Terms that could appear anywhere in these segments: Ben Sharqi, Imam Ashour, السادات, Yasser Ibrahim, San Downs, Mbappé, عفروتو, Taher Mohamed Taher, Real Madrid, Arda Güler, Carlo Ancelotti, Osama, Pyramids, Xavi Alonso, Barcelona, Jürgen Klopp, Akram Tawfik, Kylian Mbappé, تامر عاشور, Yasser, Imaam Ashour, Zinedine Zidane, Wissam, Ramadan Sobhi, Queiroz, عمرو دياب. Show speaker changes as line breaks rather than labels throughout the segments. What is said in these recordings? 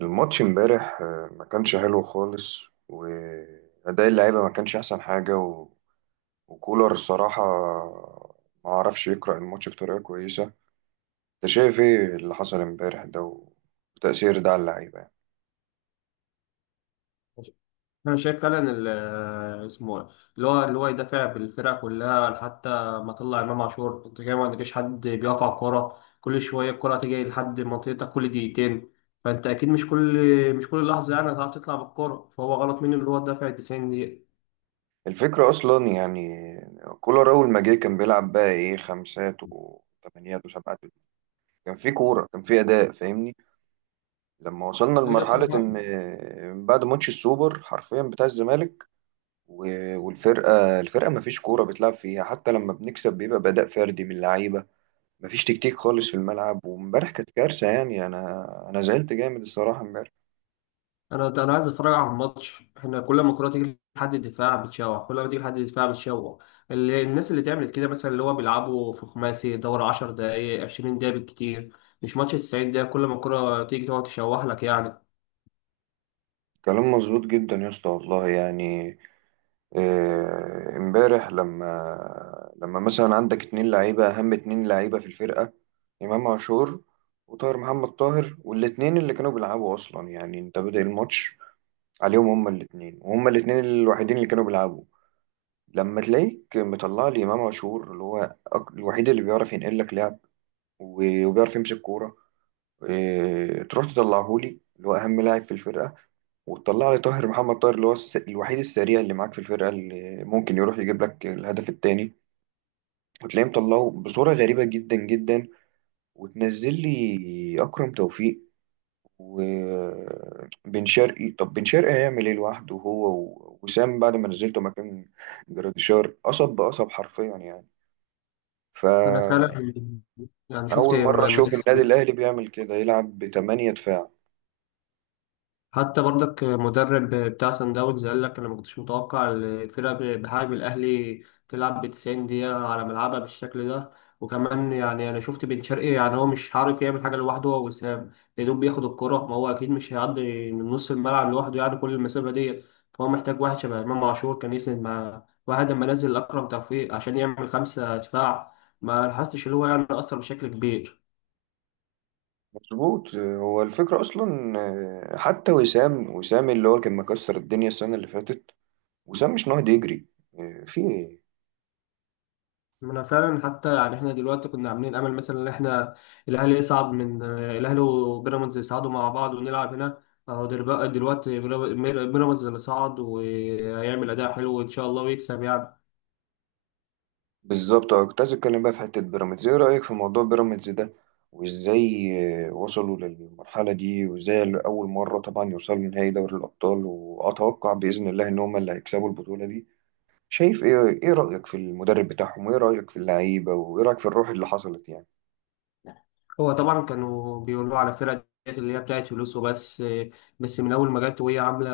الماتش امبارح ما كانش حلو خالص وأداء اللعيبة ما كانش أحسن حاجة و... وكولر صراحة ما عرفش يقرأ الماتش بطريقة كويسة. أنت شايف إيه اللي حصل امبارح ده وتأثير ده على اللعيبة يعني؟
انا شايف فعلا اسمه إيه؟ اللي هو يدافع بالفرقه كلها. حتى ما طلع امام عاشور انت كده ما عندكش حد بيقف على الكوره، كل شويه الكوره تيجي لحد منطقتك كل دقيقتين. فانت اكيد مش كل لحظه يعني هتعرف تطلع بالكوره، فهو غلط منه اللي هو دافع 90 دقيقه.
الفكرة أصلا يعني كولر أول ما جه كان بيلعب بقى إيه خمسات وثمانيات وسبعات، كان في كورة، كان في أداء، فاهمني؟ لما وصلنا
هي
لمرحلة
طبعا.
إن بعد ماتش السوبر حرفيا بتاع الزمالك والفرقة ما فيش كورة بتلعب فيها، حتى لما بنكسب بيبقى بأداء فردي من اللعيبة. ما فيش تكتيك خالص في الملعب، وامبارح كانت كارثة يعني. أنا زعلت جامد الصراحة امبارح.
انا عايز اتفرج على الماتش، احنا كل ما الكوره تيجي لحد الدفاع بتشوح، كل ما تيجي لحد الدفاع بتشوح. اللي الناس اللي تعمل كده مثلا اللي هو بيلعبوا في خماسي دوري 10 دقائق 20 دقيقه بالكتير، مش ماتش 90 دقيقه كل ما الكوره تيجي تقعد تشوح لك يعني.
كلام مظبوط جدا يا اسطى، والله يعني. امبارح لما مثلا عندك اتنين لعيبة، أهم اتنين لعيبة في الفرقة: إمام عاشور، وطاهر محمد طاهر، والاتنين اللي كانوا بيلعبوا أصلا يعني، أنت بادئ الماتش عليهم هما الاتنين، وهما الاتنين الوحيدين اللي كانوا بيلعبوا. لما تلاقيك مطلع لي امام عاشور اللي هو الوحيد اللي بيعرف ينقل لك لعب، وبيعرف يمسك كوره، إيه، تروح تطلعه لي اللي هو اهم لاعب في الفرقه، وتطلع لي طاهر محمد طاهر اللي هو الوحيد السريع اللي معاك في الفرقه، اللي ممكن يروح يجيب لك الهدف الثاني، وتلاقيه مطلعه بصوره غريبه جدا جدا، وتنزل لي اكرم توفيق وبن شرقي. طب بن شرقي هيعمل ايه لوحده هو وسام بعد ما نزلته مكان جراديشار؟ قصب بقصب حرفيا يعني.
انا فعلا
فأول
يعني شفت
مرة أشوف
مدافع.
النادي الأهلي بيعمل كده، يلعب بتمانية دفاع.
حتى برضك مدرب بتاع سان داونز قال لك انا ما كنتش متوقع الفرقه بحجم الاهلي تلعب ب 90 دقيقه على ملعبها بالشكل ده. وكمان يعني انا شفت بن شرقي، يعني هو مش عارف يعمل حاجه لوحده هو وسام، يا دوب بياخد الكره، ما هو اكيد مش هيعدي من نص الملعب لوحده يعني كل المسافه ديت. فهو محتاج واحد شبه امام عاشور كان يسند مع واحد لما نزل اكرم توفيق عشان يعمل خمسه دفاع، ما لاحظتش اللي هو يعني اثر بشكل كبير.
مظبوط، هو الفكرة أصلا. حتى وسام اللي هو كان مكسر الدنيا السنة اللي فاتت، وسام مش نهض يجري. آه، في إيه؟
ما انا فعلا حتى يعني احنا دلوقتي كنا عاملين امل مثلا ان احنا الاهلي يصعد من الاهلي وبيراميدز يصعدوا مع بعض ونلعب هنا. اهو بقى دلوقتي بيراميدز اللي صعد وهيعمل اداء حلو ان شاء الله ويكسب يعني.
بالظبط. أه، كنت عايز أتكلم بقى في حتة بيراميدز. إيه رأيك في موضوع بيراميدز ده، وإزاي وصلوا للمرحلة دي، وإزاي أول مرة طبعا يوصلوا لنهائي دوري الأبطال؟ وأتوقع بإذن الله إن هما اللي هيكسبوا البطولة دي. شايف ايه؟ ايه رأيك في المدرب بتاعهم، وايه رأيك في اللعيبة، وايه رأيك في الروح اللي حصلت يعني؟
هو طبعا كانوا بيقولوا على فرقة ديت اللي هي بتاعت فلوس وبس، بس من أول ما جت وهي عاملة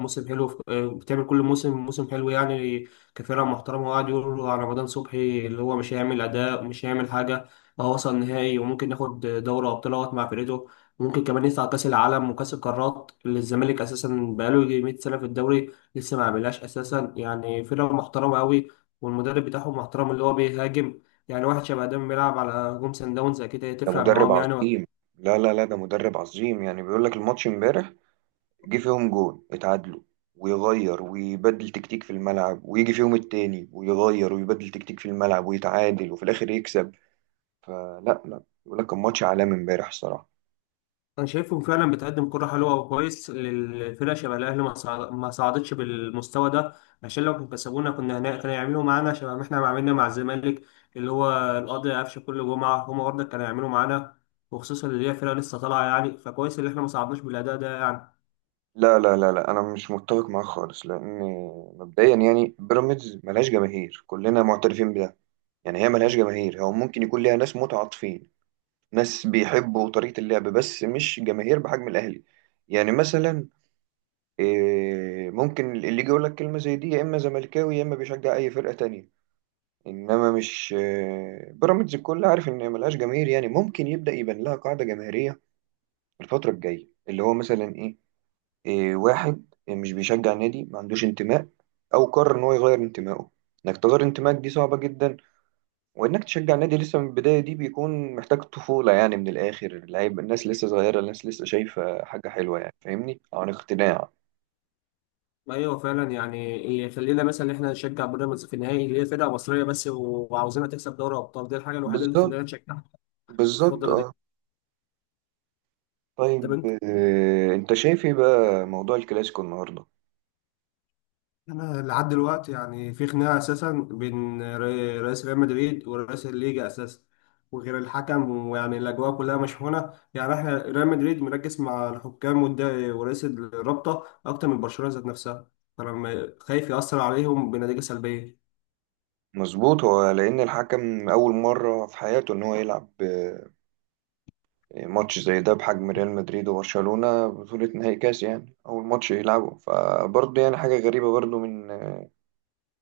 موسم حلو بتعمل كل موسم موسم حلو يعني كفرقة محترمة. وقعد يقولوا على رمضان صبحي اللي هو مش هيعمل أداء ومش هيعمل حاجة. هو وصل نهائي وممكن ياخد دوري أبطال أهوت مع فرقته، وممكن كمان يطلع كأس العالم وكأس القارات اللي الزمالك أساسا بقاله يجي 100 سنة في الدوري لسه ما عملهاش أساسا، يعني فرقة محترمة أوي. والمدرب بتاعهم محترم اللي هو بيهاجم، يعني واحد شبه ده بيلعب على جون سان داونز اكيد
ده
هتفرق
مدرب
معاهم يعني.
عظيم. لا ده مدرب عظيم يعني. بيقول لك الماتش امبارح جه فيهم جون، اتعادلوا، ويغير ويبدل تكتيك في الملعب، ويجي فيهم التاني، ويغير ويبدل تكتيك في الملعب، ويتعادل، وفي الآخر يكسب. فلا لا بيقول لك كان ماتش عالمي امبارح الصراحة.
انا شايفهم فعلا بتقدم كرة حلوة وكويس للفرقة شبه الاهلي ما صعدتش بالمستوى ده، عشان لو كانوا كسبونا كنا هنا كانوا يعملوا معانا شبه ما احنا عملنا مع الزمالك، اللي هو القاضي قفشه كل جمعة هم برضه كانوا يعملوا معانا. وخصوصا اللي هي فرقة لسه طالعة، يعني فكويس اللي احنا ما صعدناش بالاداء ده يعني.
لا انا مش متفق معاه خالص، لان مبدئيا يعني بيراميدز ملهاش جماهير، كلنا معترفين بده. يعني هي ملهاش جماهير، هو ممكن يكون ليها ناس متعاطفين، ناس بيحبوا طريقة اللعب، بس مش جماهير بحجم الأهلي. يعني مثلا إيه، ممكن اللي يجي يقول لك كلمة زي دي يا إما زملكاوي يا إما بيشجع أي فرقة تانية. إنما مش بيراميدز الكل عارف إن هي ملهاش جماهير. يعني ممكن يبدأ يبان لها قاعدة جماهيرية الفترة الجاية، اللي هو مثلا إيه، إيه، واحد مش بيشجع نادي، ما عندوش انتماء، أو قرر إن هو يغير انتمائه. إنك تغير انتمائك دي صعبة جدا. وانك تشجع نادي لسه من البدايه دي بيكون محتاج طفوله يعني، من الاخر اللعيب. الناس لسه صغيره، الناس لسه شايفه حاجه حلوه يعني فاهمني، عن اقتناع.
ايوه فعلا يعني يخلينا مثلا ان احنا نشجع بيراميدز في النهائي اللي هي فرقه مصريه بس وعاوزينها تكسب دوري ابطال، دي الحاجه الوحيده اللي
بالظبط.
تخلينا نشجعها في
بالظبط،
الفتره
اه.
دي. طب
طيب.
انت.
انت شايف ايه بقى موضوع الكلاسيكو النهارده؟
انا لحد دلوقتي يعني في خناقه اساسا بين رئيس ريال مدريد ورئيس الليجا اساسا، وغير الحكم، ويعني الاجواء كلها مشحونه يعني احنا ريال مدريد مركز مع الحكام ورئيس الرابطه اكتر من برشلونه ذات نفسها، فانا خايف ياثر عليهم بنتيجه سلبيه.
مظبوط. هو لان الحكم اول مره في حياته ان هو يلعب ماتش زي ده بحجم ريال مدريد وبرشلونه، بطوله نهائي كاس يعني، اول ماتش يلعبه، فبرضه يعني حاجه غريبه برضه من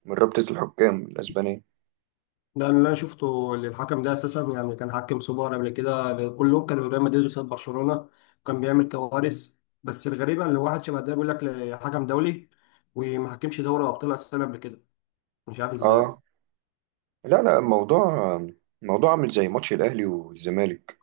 من رابطه الحكام الاسبانيه.
ده اللي انا شفته، اللي الحكم ده اساسا يعني كان حكم سوبر قبل كده كلهم كانوا ريال مدريد قصاد برشلونه كان بيعمل كوارث. بس الغريبه ان واحد شبه ده بيقول لك حكم دولي، وما حكمش دوري ابطال اساسا قبل كده، مش عارف ازاي.
اه. لا، لا، الموضوع، الموضوع عامل زي ماتش الأهلي والزمالك.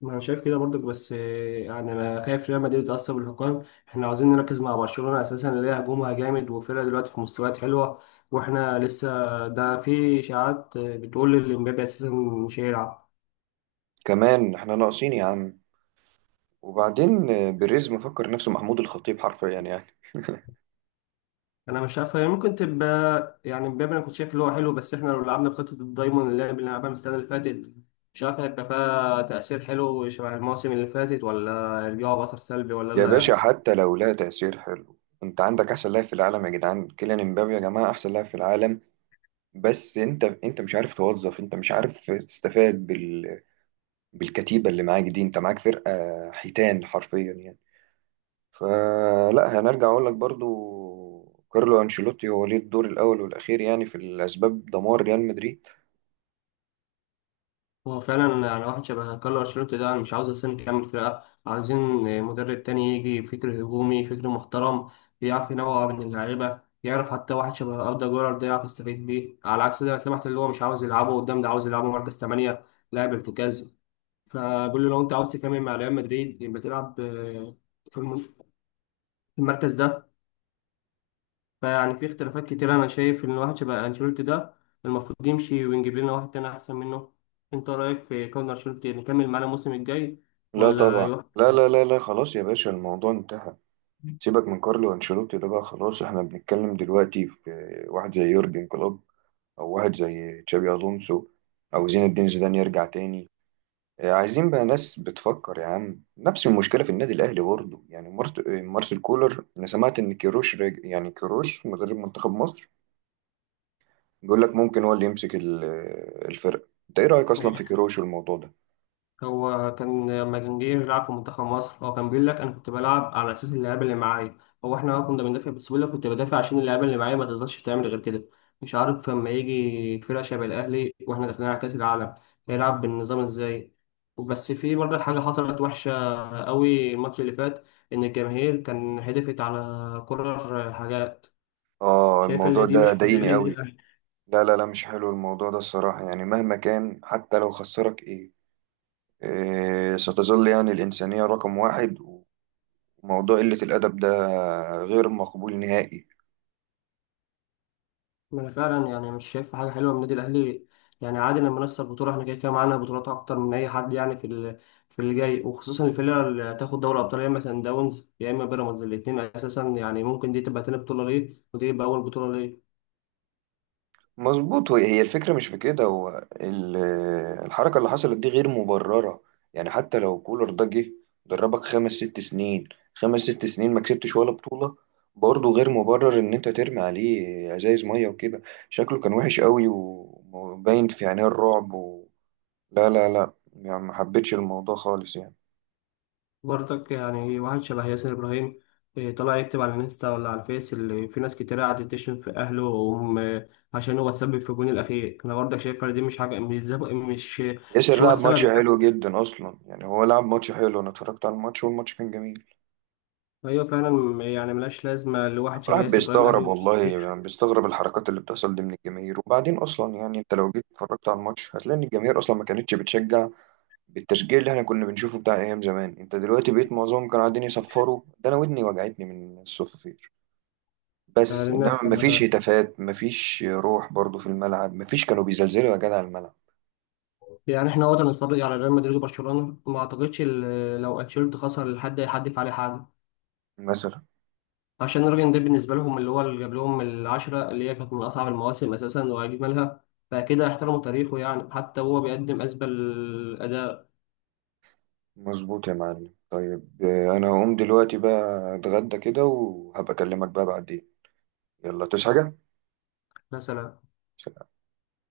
ما انا شايف كده برضك بس، يعني انا خايف ريال مدريد يتأثر بالحكام. احنا عاوزين نركز مع برشلونة اساسا اللي هي هجومها جامد وفرقة دلوقتي في مستويات حلوة، واحنا لسه ده في اشاعات بتقول ان امبابي اساسا مش هيلعب.
كمان احنا ناقصين يا عم. وبعدين بيريز مفكر نفسه محمود الخطيب حرفيا يعني.
انا مش عارف، هي ممكن تبقى يعني امبابي انا كنت شايف اللي هو حلو، بس احنا لو لعبنا بخطة الدايموند اللي احنا لعبناها من السنة اللي فاتت مش عارف هيبقى فيها تأثير حلو شبه المواسم اللي فاتت، ولا يرجعوا بأثر سلبي، ولا إيه
يا
اللي
باشا،
هيحصل.
حتى لو لا تأثير حلو، انت عندك احسن لاعب في العالم يا جدعان، كيليان امبابي يا جماعة، احسن لاعب في العالم. بس انت مش عارف توظف، انت مش عارف تستفاد بال... بالكتيبة اللي معاك دي. انت معاك فرقة حيتان حرفيا يعني. فلا، هنرجع اقول لك برضو، كارلو انشيلوتي هو ليه الدور الاول والاخير يعني في الاسباب، دمار ريال مدريد.
هو فعلا يعني واحد شبه كارلو انشيلوتي ده انا مش عاوز اصلا يكمل فرقه، عايزين مدرب تاني يجي فكر هجومي فكر محترم، يعرف ينوع بين اللعيبه، يعرف حتى واحد شبه اردا جولر ده يعرف يستفيد بيه. على عكس ده انا سمعت اللي هو مش عاوز يلعبه قدام، ده عاوز يلعبه مركز 8 لاعب ارتكازي. فبقول له لو انت عاوز تكمل مع ريال مدريد يبقى تلعب في الم- في المركز ده. فيعني في اختلافات كتير، انا شايف ان واحد شبه انشيلوتي ده المفروض يمشي ونجيب لنا واحد تاني احسن منه. انت رايك في كارلو انشيلوتي نكمل معانا الموسم الجاي
لا
ولا
طبعا.
يروح؟
لا خلاص يا باشا، الموضوع انتهى. سيبك من كارلو انشيلوتي ده بقى، خلاص. احنا بنتكلم دلوقتي في واحد زي يورجن كلوب، او واحد زي تشابي الونسو، او زين الدين زيدان يرجع تاني. عايزين بقى ناس بتفكر يا عم. نفس المشكله في النادي الاهلي برضه يعني، مارسيل كولر. انا سمعت ان كيروش راجع، يعني كيروش مدرب منتخب مصر، بيقول لك ممكن هو اللي يمسك الفرقة. انت ايه رأيك اصلا في كيروش والموضوع ده؟
هو كان لما كان جه يلعب في منتخب مصر هو كان بيقول لك انا كنت بلعب على اساس اللعيبه اللي معايا، هو احنا كنا بندافع، بس بيقول لك كنت بدافع عشان اللعيبه اللي معايا ما تقدرش تعمل غير كده. مش عارف لما يجي فرقه شبه الاهلي واحنا داخلين على كاس العالم هيلعب بالنظام ازاي. بس في برضه حاجه حصلت وحشه قوي الماتش اللي فات، ان الجماهير كان هدفت على كرر حاجات.
اه
شايف
الموضوع
اللي دي
ده
مش من
ضايقني
النادي.
قوي. لا مش حلو الموضوع ده الصراحة يعني. مهما كان، حتى لو خسرك ايه، إيه، ستظل يعني الإنسانية رقم 1. وموضوع قلة الأدب ده غير مقبول نهائي.
ما انا فعلا يعني مش شايف حاجه حلوه من النادي الاهلي، يعني عادي لما نخسر بطوله احنا كده كده معانا بطولات اكتر من اي حد يعني في في اللي جاي، وخصوصا الفرقه اللي هتاخد دوري ابطال يا اما سان داونز يا اما بيراميدز الاثنين اساسا، يعني ممكن دي تبقى تاني بطوله ليه ودي تبقى اول بطوله ليه.
مظبوط. هي الفكرة مش في كده، هو الحركة اللي حصلت دي غير مبررة. يعني حتى لو كولر ده جه دربك 5 ست سنين، خمس ست سنين ما كسبتش ولا بطولة، برضه غير مبرر إن أنت ترمي عليه ازايز مية وكده. شكله كان وحش قوي، وباين في عينيه الرعب و... لا يعني ما حبيتش الموضوع خالص يعني.
برضك يعني واحد شبه ياسر ابراهيم، طلع يكتب على الانستا ولا على الفيس اللي في ناس كتير قعدت تشتم في اهله وهم، عشان هو اتسبب في الجون الاخير. انا برضك شايف إن دي مش حاجه، مش
ياسر
مش هو
لعب
السبب.
ماتش حلو جدا أصلا يعني. هو لعب ماتش حلو، أنا اتفرجت على الماتش والماتش كان جميل.
ايوه فعلا يعني ملهاش لازمه لواحد شبه
الواحد
ياسر ابراهيم
بيستغرب
اهلي.
والله يعني، بيستغرب الحركات اللي بتحصل دي من الجماهير. وبعدين اصلا يعني انت لو جيت اتفرجت على الماتش هتلاقي ان الجماهير اصلا ما كانتش بتشجع بالتشجيع اللي احنا كنا بنشوفه بتاع ايام زمان. انت دلوقتي بقيت معظمهم كانوا قاعدين يصفروا، ده انا ودني وجعتني من الصفافير. بس
يعني
انما ما فيش هتافات، ما فيش روح برضو في الملعب، ما فيش كانوا بيزلزلوا يا جدع الملعب
يعني احنا وقت نتفرج على ريال مدريد وبرشلونه ما اعتقدش لو انشيلوتي خسر الحد هيحدف عليه حاجه،
مثلا.
عشان الراجل ده بالنسبه لهم اللي هو اللي جاب لهم العشره اللي هي كانت من اصعب المواسم اساسا واجملها، فكده احترموا تاريخه يعني حتى هو بيقدم اسبل اداء
مظبوط يا معلم. طيب انا هقوم دلوقتي بقى اتغدى كده، وهبقى اكلمك بقى بعدين. يلا تصحى
مثلا
حاجه.